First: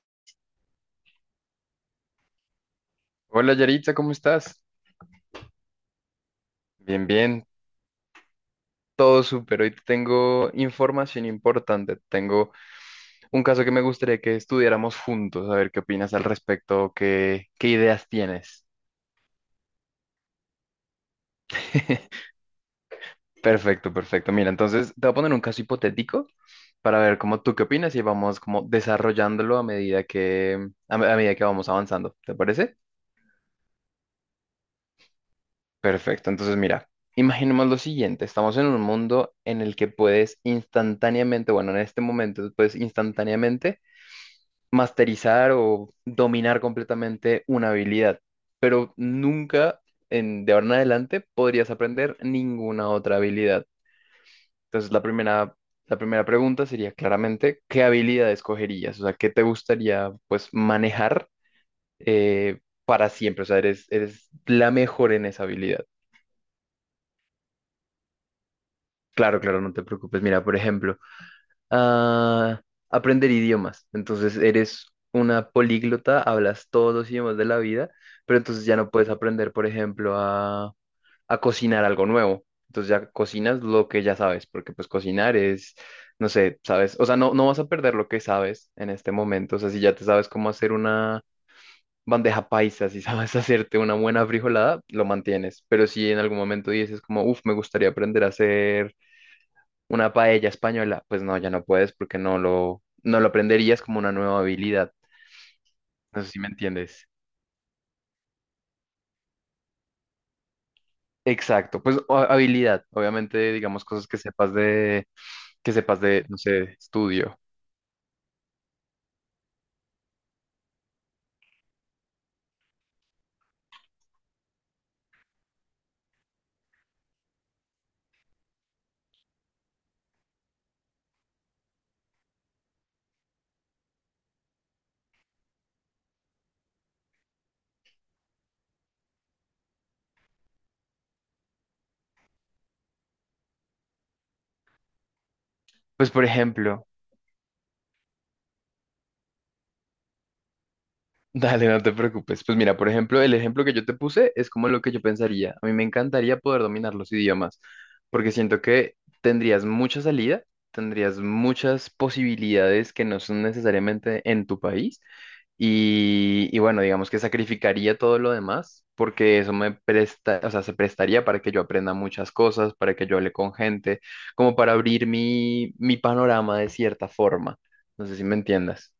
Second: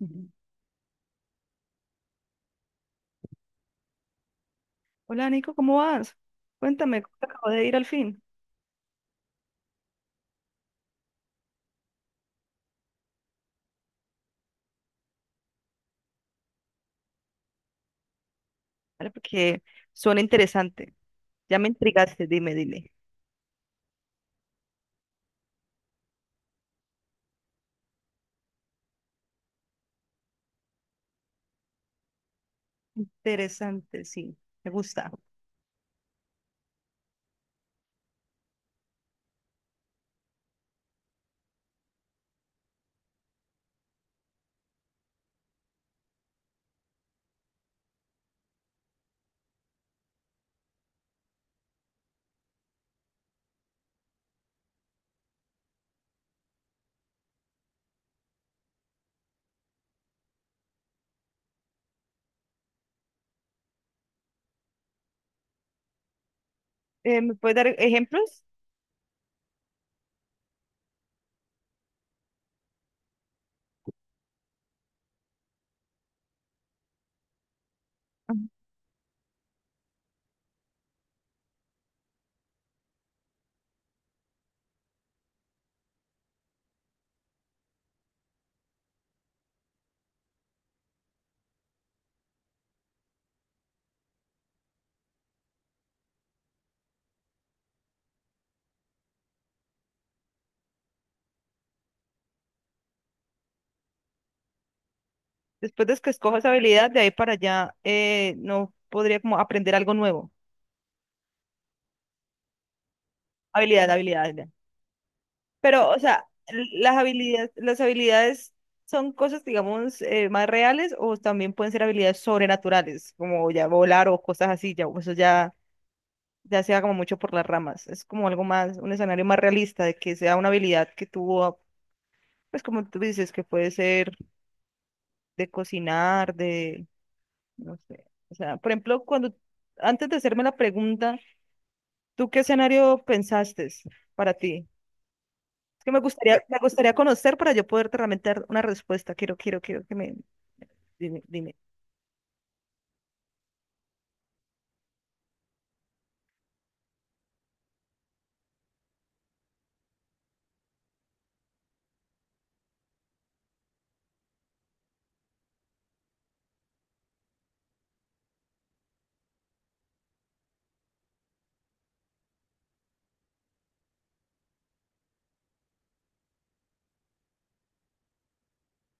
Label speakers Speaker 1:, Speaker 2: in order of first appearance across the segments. Speaker 1: Ujú.
Speaker 2: Hola Yarita, ¿cómo estás?
Speaker 1: Hola Nico, ¿cómo vas? Cuéntame,
Speaker 2: Bien,
Speaker 1: ¿cómo te
Speaker 2: bien,
Speaker 1: acabo de ir al fin?
Speaker 2: todo súper. Hoy te tengo información importante. Tengo un caso que me gustaría que estudiáramos juntos, a ver qué opinas al respecto, qué ideas tienes.
Speaker 1: Vale, porque suena interesante. Ya me intrigaste, dime, dile.
Speaker 2: Perfecto, perfecto. Mira, entonces te voy a poner un caso hipotético para ver cómo tú qué opinas y vamos como desarrollándolo a medida que, a medida que vamos avanzando. ¿Te parece?
Speaker 1: Interesante, sí, me gusta.
Speaker 2: Perfecto, entonces mira, imaginemos lo siguiente, estamos en un mundo en el que puedes instantáneamente, bueno, en este momento puedes instantáneamente masterizar o dominar completamente una habilidad, pero nunca en, de ahora en adelante podrías aprender ninguna otra habilidad. Entonces, la primera pregunta sería claramente, ¿qué habilidad escogerías? O sea, ¿qué te gustaría pues manejar para siempre? O sea, eres la mejor en esa habilidad.
Speaker 1: ¿Me puedes dar ejemplos?
Speaker 2: Claro, claro, no te preocupes. Mira, por ejemplo, a aprender idiomas. Entonces eres una políglota, hablas todos los idiomas de la vida, pero
Speaker 1: Ajá.
Speaker 2: entonces ya no puedes aprender, por ejemplo, a cocinar algo nuevo. Entonces ya cocinas lo que ya sabes, porque pues cocinar es, no sé, sabes, o sea, no vas a perder lo que sabes en este momento. O sea, si ya te sabes cómo hacer una bandeja paisa, si sabes hacerte una buena frijolada, lo mantienes. Pero si en algún momento dices como, uff, me gustaría aprender a hacer una paella española, pues no, ya no puedes porque no lo aprenderías como una nueva habilidad.
Speaker 1: Después de que
Speaker 2: No sé si
Speaker 1: escojas
Speaker 2: me
Speaker 1: habilidad, de
Speaker 2: entiendes.
Speaker 1: ahí para allá, no podría como aprender algo nuevo.
Speaker 2: Exacto, pues habilidad, obviamente, digamos
Speaker 1: Habilidad,
Speaker 2: cosas
Speaker 1: habilidad, habilidad.
Speaker 2: que
Speaker 1: Pero, o
Speaker 2: sepas de,
Speaker 1: sea,
Speaker 2: no sé,
Speaker 1: las
Speaker 2: estudio.
Speaker 1: habilidades, las habilidades son cosas, digamos, más reales o también pueden ser habilidades sobrenaturales, como ya volar o cosas así, ya, eso ya. Ya sea como mucho por las ramas. Es como algo más, un escenario más realista de que sea una habilidad que tuvo, pues como tú dices, que puede ser de cocinar, de, no sé. O sea, por ejemplo, cuando, antes de hacerme la pregunta, ¿tú qué escenario pensaste para ti? Es que me
Speaker 2: Pues por
Speaker 1: gustaría, me
Speaker 2: ejemplo,
Speaker 1: gustaría conocer para yo poderte realmente dar una respuesta. Quiero dime, dime.
Speaker 2: dale, no te preocupes. Pues mira, por ejemplo, el ejemplo que yo te puse es como lo que yo pensaría. A mí me encantaría poder dominar los idiomas, porque siento que tendrías mucha salida, tendrías muchas posibilidades que no son necesariamente en tu país. Y bueno, digamos que sacrificaría todo lo demás, porque eso me presta, o sea, se prestaría para que yo aprenda muchas cosas, para que yo hable con gente, como para abrir mi panorama de cierta forma. No sé si me entiendas.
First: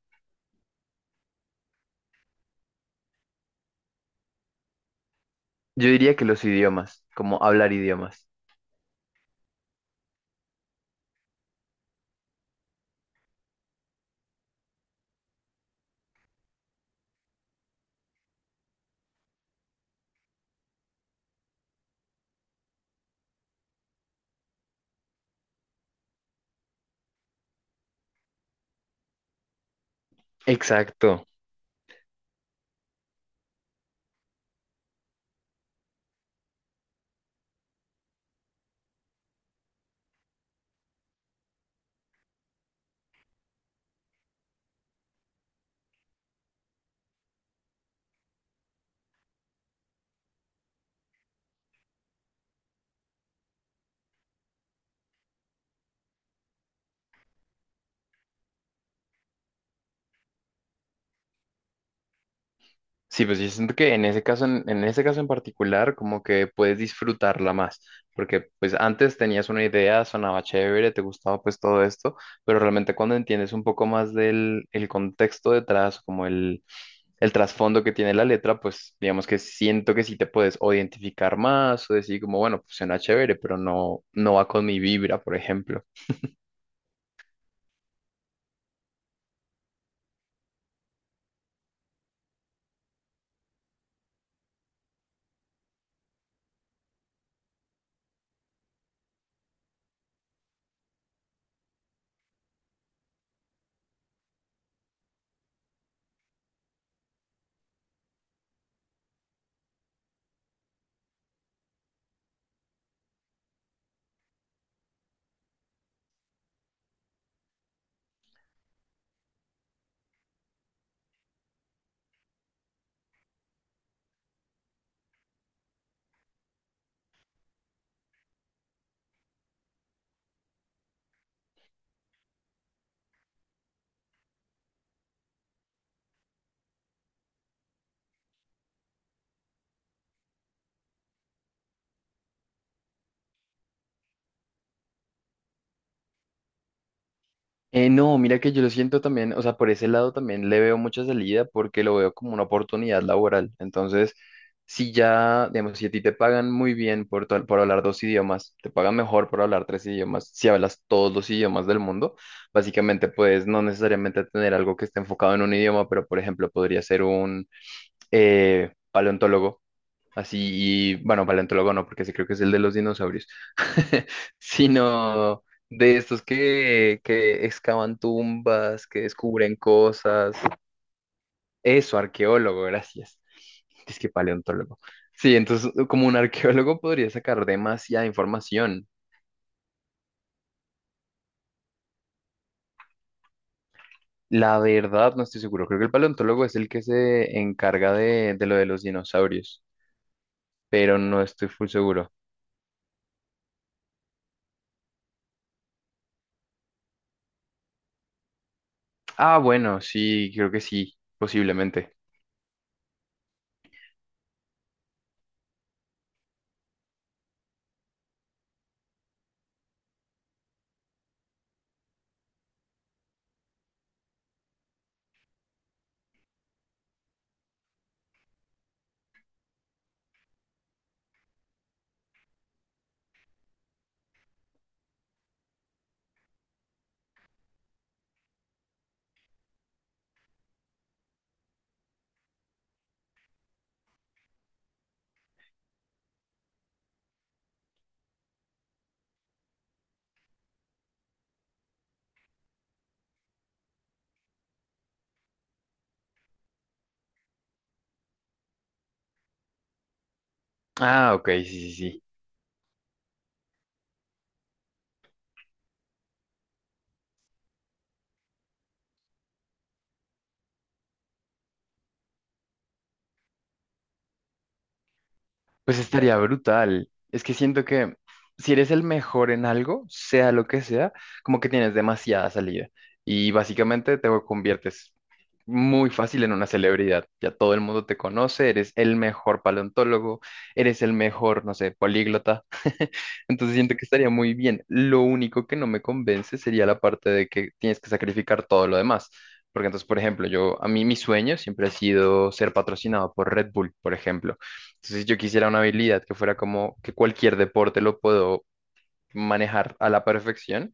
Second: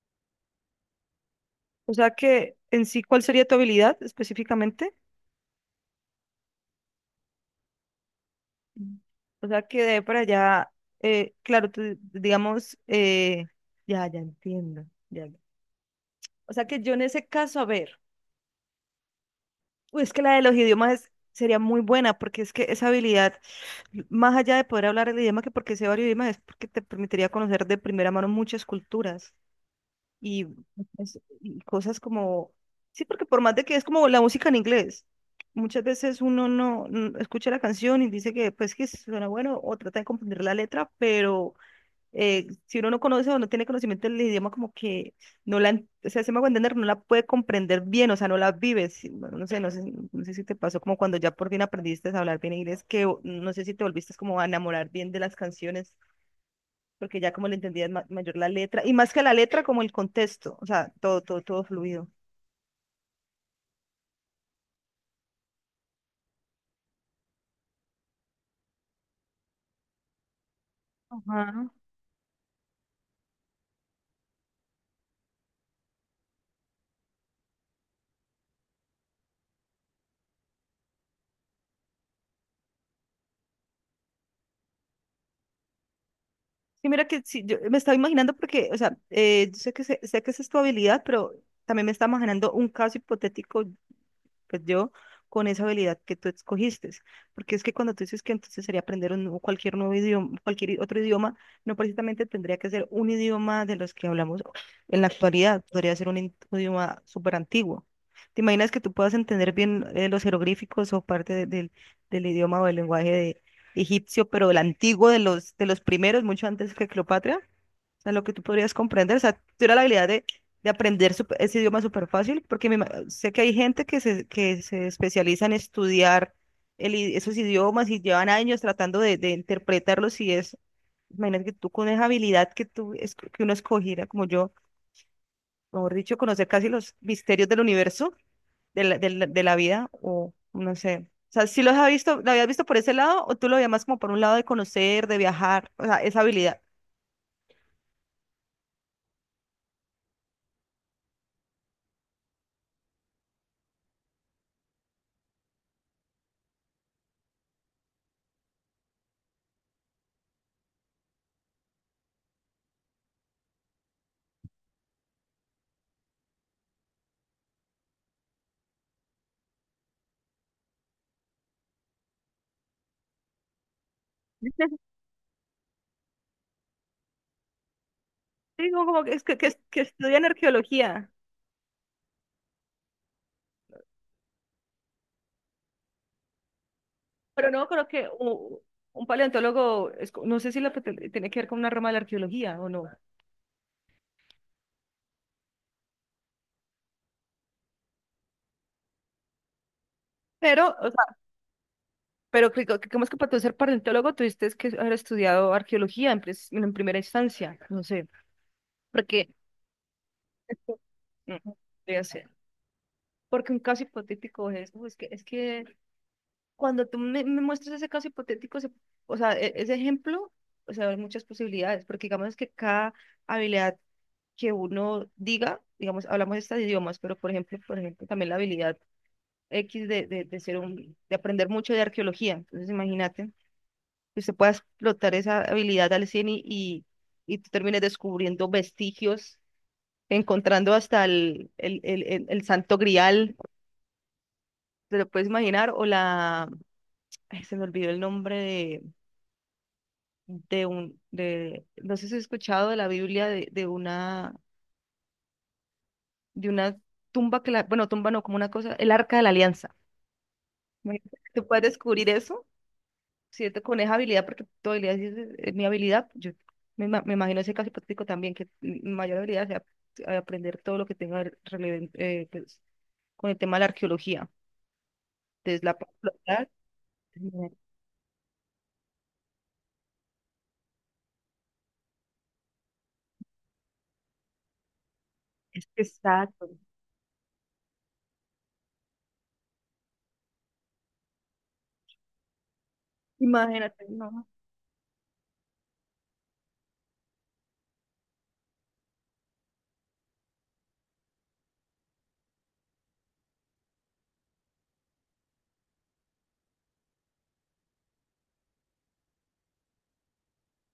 Speaker 1: O sea que en sí, ¿cuál sería tu habilidad específicamente?
Speaker 2: Yo diría que los idiomas, como hablar idiomas.
Speaker 1: Mm. O sea, que quedé para allá, claro, tú, digamos, ya, ya entiendo. Ya, ya. O sea, que yo en ese caso, a ver, uy, es que la de los idiomas sería muy buena, porque es que esa habilidad, más allá de poder hablar el idioma, que porque sé varios idiomas, es porque te permitiría conocer de primera mano muchas culturas y,
Speaker 2: Exacto.
Speaker 1: y cosas como, sí, porque por más de que es como la música en inglés. Muchas veces uno no escucha la canción y dice que pues que suena bueno o trata de comprender la letra, pero si uno no conoce o no tiene conocimiento del idioma, como que no la, en- o sea, se me hago entender, no la puede comprender bien, o sea, no la vives. Sí. No sé si te pasó como cuando ya por fin aprendiste a hablar bien inglés, no sé si te volviste como a enamorar bien de las canciones, porque ya como le entendías mayor la letra, y más que la letra, como el contexto, o sea, todo, todo, todo fluido.
Speaker 2: Sí, pues yo siento que en ese caso, en ese caso en particular, como que puedes disfrutarla más, porque pues antes tenías una idea, sonaba chévere, te gustaba pues
Speaker 1: Ajá.
Speaker 2: todo esto, pero realmente cuando entiendes un poco más del el contexto detrás, como el trasfondo que tiene la letra, pues digamos que siento que sí te puedes o identificar más o decir como, bueno, pues suena chévere, pero no, no va con mi vibra, por ejemplo.
Speaker 1: Sí, mira que sí, yo me estaba imaginando porque, o sea, yo sé que, sé que esa es tu habilidad, pero también me estaba imaginando un caso hipotético pues yo, con esa habilidad que tú escogiste. Porque es que cuando tú dices que entonces sería aprender cualquier nuevo idioma, cualquier otro idioma, no precisamente tendría que ser un idioma de los que hablamos en la actualidad, podría ser un idioma súper antiguo. ¿Te imaginas que tú puedas entender bien los jeroglíficos o parte del idioma o del lenguaje de egipcio, pero el antiguo de los, primeros, mucho antes que Cleopatra? O sea, lo que tú podrías comprender, o sea, tuviera la habilidad de aprender ese idioma súper fácil, porque sé que hay gente que se especializa en estudiar el esos idiomas y llevan años tratando de interpretarlos y es, imagínate que tú con esa habilidad que uno escogiera, como yo, mejor dicho, conocer casi los misterios del universo, de la vida, o no sé. O sea, ¿si los has visto, lo habías visto por ese lado o tú lo veías más como por un lado de conocer, de viajar, o sea, esa habilidad?
Speaker 2: No, mira que yo lo siento también, o sea, por ese lado también le veo mucha salida porque lo veo como una oportunidad laboral. Entonces, si ya, digamos, si a ti te pagan muy bien por, por hablar dos idiomas, te pagan mejor por hablar tres idiomas, si hablas todos los idiomas del mundo, básicamente puedes no necesariamente tener algo que esté enfocado en un idioma, pero por ejemplo podría ser un paleontólogo así, y bueno, paleontólogo no, porque ese creo que es el de los dinosaurios, sino de estos que excavan
Speaker 1: Sí, como,
Speaker 2: tumbas, que
Speaker 1: como que, es que,
Speaker 2: descubren
Speaker 1: que estudian
Speaker 2: cosas.
Speaker 1: arqueología,
Speaker 2: Eso, arqueólogo, gracias. Es que paleontólogo. Sí, entonces como un arqueólogo podría sacar
Speaker 1: pero no creo
Speaker 2: demasiada
Speaker 1: que
Speaker 2: información.
Speaker 1: un, paleontólogo, no sé si tiene que ver con una rama de la arqueología o no,
Speaker 2: La verdad, no estoy seguro. Creo que el paleontólogo es el que se encarga de lo de los dinosaurios,
Speaker 1: pero, o
Speaker 2: pero
Speaker 1: sea,
Speaker 2: no estoy full seguro.
Speaker 1: pero ¿cómo es que para tú ser paleontólogo tuviste que haber estudiado arqueología en primera instancia? No sé, porque,
Speaker 2: Ah, bueno, sí, creo que sí,
Speaker 1: Ujú,
Speaker 2: posiblemente.
Speaker 1: podría ser. Porque un caso hipotético es, uy, es que cuando tú me muestras ese caso hipotético, o sea, ese ejemplo, o sea, hay muchas posibilidades, porque digamos que cada habilidad que uno diga, digamos, hablamos de estos idiomas, pero por ejemplo, también la habilidad X de ser de aprender mucho de arqueología. Entonces, imagínate que usted pueda explotar esa habilidad al 100 y tú termines descubriendo vestigios, encontrando hasta el Santo Grial, te lo puedes imaginar, o la, ay, se me olvidó el nombre no sé si has escuchado de la Biblia de, de una tumba que la, bueno, tumba no, como una cosa, el Arca de la Alianza. Bueno,
Speaker 2: Ah, ok, sí,
Speaker 1: tú puedes
Speaker 2: sí, sí.
Speaker 1: descubrir eso, ¿cierto? Con esa habilidad, porque tu habilidad sí es mi habilidad. Yo me imagino ese caso hipotético también, que mi mayor habilidad sea aprender todo lo que tenga pues, con el tema de la arqueología. Desde la
Speaker 2: Pues estaría
Speaker 1: popular,
Speaker 2: brutal. Es que siento que si eres el mejor en algo, sea lo que sea, como que tienes demasiada salida. Y básicamente te conviertes
Speaker 1: es que
Speaker 2: muy fácil en
Speaker 1: exacto.
Speaker 2: una celebridad. Ya todo el mundo te conoce, eres el mejor paleontólogo, eres el mejor, no sé, políglota. Entonces siento que
Speaker 1: Imagínate,
Speaker 2: estaría
Speaker 1: no,
Speaker 2: muy bien. Lo único que no me convence sería la parte de que tienes que sacrificar todo lo demás. Porque entonces, por ejemplo, yo, a mí mi sueño siempre ha sido ser patrocinado por Red Bull, por ejemplo. Entonces, yo quisiera una habilidad que fuera como que cualquier deporte lo puedo manejar a la perfección.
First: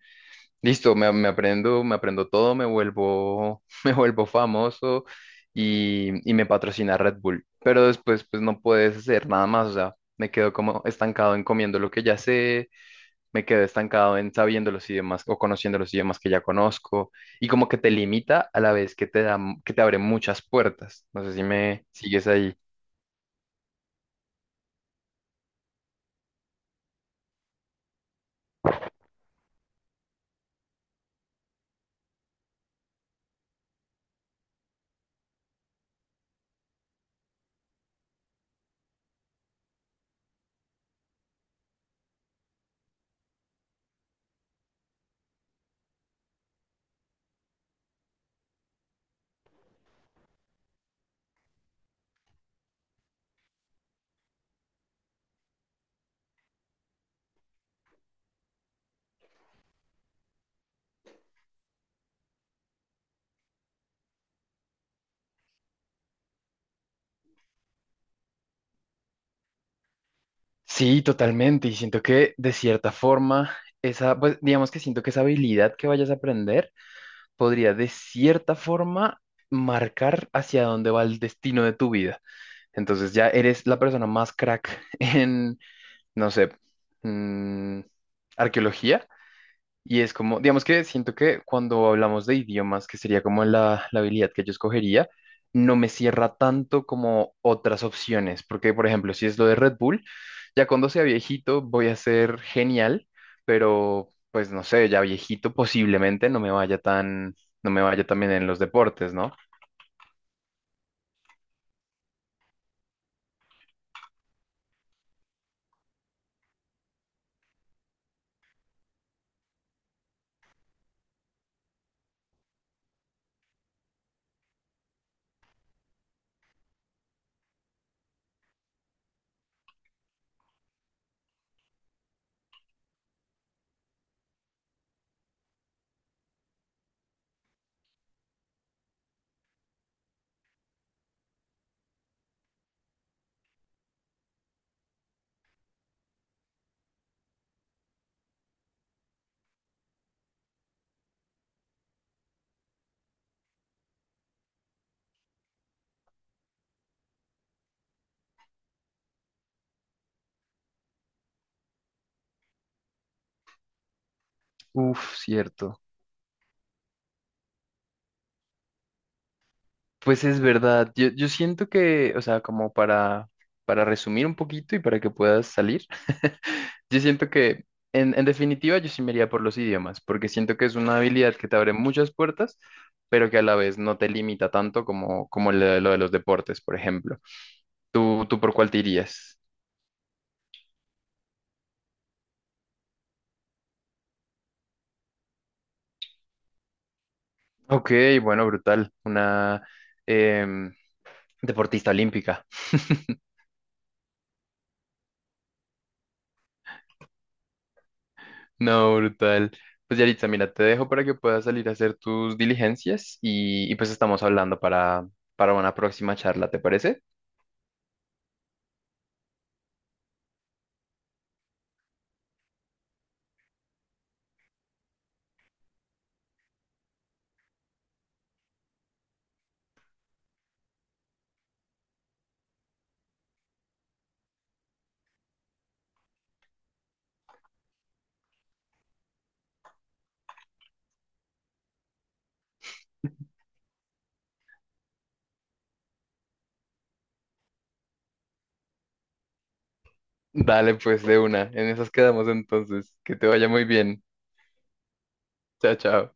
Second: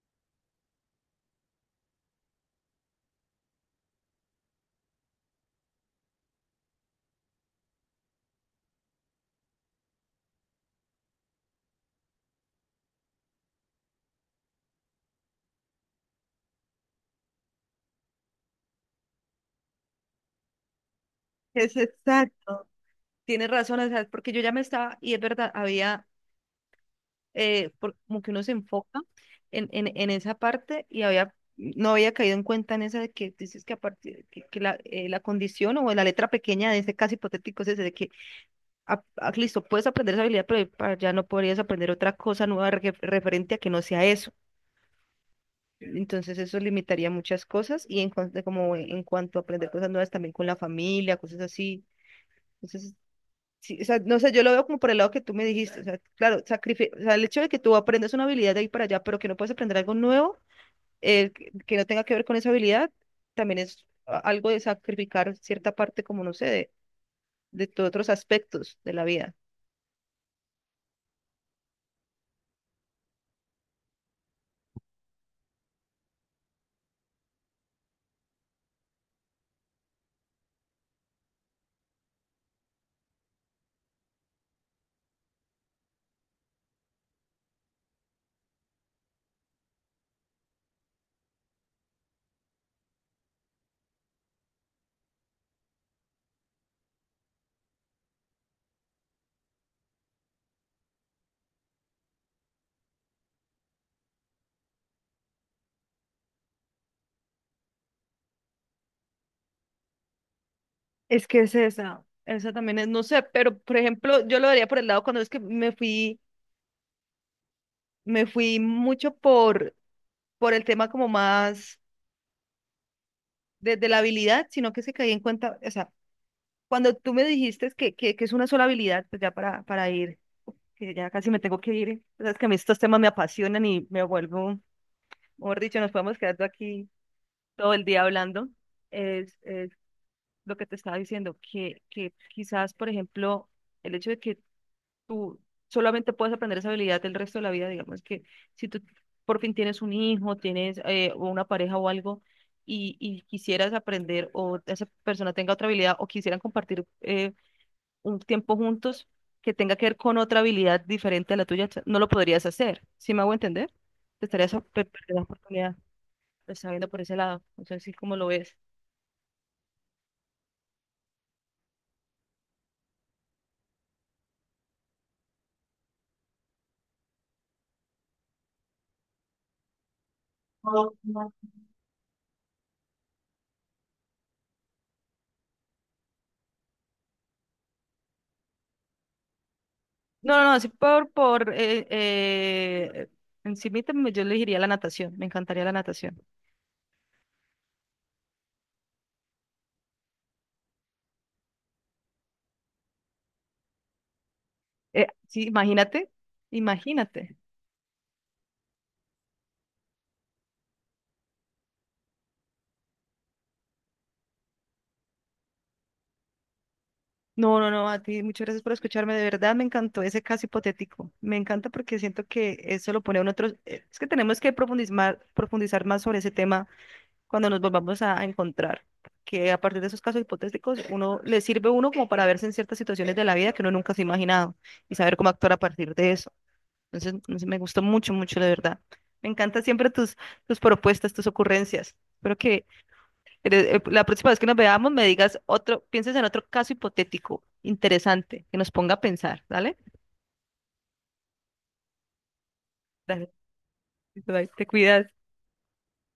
Speaker 2: Listo, me aprendo todo, me vuelvo, me vuelvo famoso y me patrocina Red Bull. Pero después, pues no puedes hacer nada más. O sea, me quedo como estancado en comiendo lo que ya sé, me quedo estancado en sabiendo los idiomas o conociendo los idiomas que ya conozco. Y como que te limita a la vez que te da, que te abre muchas puertas. No sé si
Speaker 1: es
Speaker 2: me sigues ahí.
Speaker 1: exacto. Tienes razón, o sea, porque yo ya me estaba, y es verdad, como que uno se enfoca en esa parte y había, no había caído en cuenta en esa de que dices que, a partir, que la, la condición o la letra pequeña de ese caso hipotético es ese de que, ah, ah, listo, puedes aprender esa habilidad, pero ya no podrías aprender otra cosa nueva referente a que no sea eso. Entonces eso limitaría muchas cosas y en cuanto, como en cuanto a aprender cosas nuevas también con la familia, cosas así. Entonces, sí, o sea, no sé, yo lo veo como por el lado que tú me dijiste, o sea, claro, o sea, el hecho de que tú aprendas una habilidad de ahí para allá, pero que no puedes aprender algo nuevo, que no tenga que ver con esa habilidad, también es algo de sacrificar cierta parte, como no sé, de tus otros aspectos de la vida.
Speaker 2: Sí, totalmente. Y siento que de cierta forma, esa, pues digamos que siento que esa habilidad que vayas a aprender podría de cierta forma marcar hacia dónde va el destino de tu vida. Entonces ya eres la persona más crack en, no sé, mm, arqueología y es como, digamos que siento que cuando hablamos de idiomas, que sería como la habilidad que yo escogería, no me cierra tanto como otras opciones, porque por ejemplo, si es lo de Red Bull, ya cuando sea viejito voy a ser genial, pero pues no sé, ya viejito posiblemente no me vaya tan, no me vaya tan bien en los deportes, ¿no?
Speaker 1: Es que es esa también es, no sé, pero por ejemplo, yo lo vería por el lado cuando es que me fui mucho por el tema como más de la habilidad, sino que se caí en cuenta, o sea, cuando tú me dijiste que, es una sola habilidad, pues ya para ir, que ya casi me tengo que ir. Sabes que a mí estos temas me apasionan y me vuelvo, mejor dicho, nos podemos quedar aquí todo el día hablando. Es lo que te estaba diciendo, que quizás, por ejemplo, el hecho de que tú solamente puedes aprender esa habilidad el resto de la vida, digamos que si tú por fin tienes un hijo, tienes o una pareja o algo, y quisieras aprender o esa persona tenga otra habilidad o quisieran compartir, un tiempo juntos que tenga que ver con otra habilidad diferente a la tuya, no lo podrías hacer. ¿Sí me hago entender? Te estarías perder
Speaker 2: Uf,
Speaker 1: la oportunidad.
Speaker 2: cierto.
Speaker 1: Lo está viendo por ese lado. No sé si cómo lo ves.
Speaker 2: Pues es verdad, yo siento que, o sea, como para resumir un poquito y para que puedas salir. Yo siento que, en definitiva, yo sí me iría por los idiomas, porque siento que es
Speaker 1: No,
Speaker 2: una
Speaker 1: no.
Speaker 2: habilidad que te abre muchas puertas, pero que a la vez no te limita tanto como, como lo de los deportes, por ejemplo. Tú por cuál te irías?
Speaker 1: No, no, no, sí por encimita yo le diría la natación, me encantaría la natación.
Speaker 2: Ok, bueno, brutal. Una em, deportista olímpica.
Speaker 1: Sí, imagínate, imagínate.
Speaker 2: No, brutal. Pues Yaritza, mira, te dejo para que puedas salir a hacer tus diligencias y pues estamos hablando para una próxima charla, ¿te parece?
Speaker 1: No, no, no, a ti muchas gracias por escucharme, de verdad me encantó ese caso hipotético. Me encanta porque siento que eso lo pone en otros, es que tenemos que profundizar, profundizar más sobre ese tema. Cuando nos volvamos a encontrar. Que a partir de esos casos hipotéticos, uno le sirve a uno como para verse en ciertas situaciones de la vida que uno nunca se ha imaginado y saber cómo actuar a partir de eso. Entonces, no sé, me gustó mucho, mucho, de verdad. Me encantan siempre tus, propuestas, tus ocurrencias. Espero que la próxima vez que nos veamos me digas otro, pienses en otro caso hipotético interesante que nos ponga a pensar, ¿vale?
Speaker 2: Dale, pues de una. En esas quedamos entonces. Que te
Speaker 1: Dale,
Speaker 2: vaya muy bien.
Speaker 1: bye, te cuidas.
Speaker 2: Chao, chao.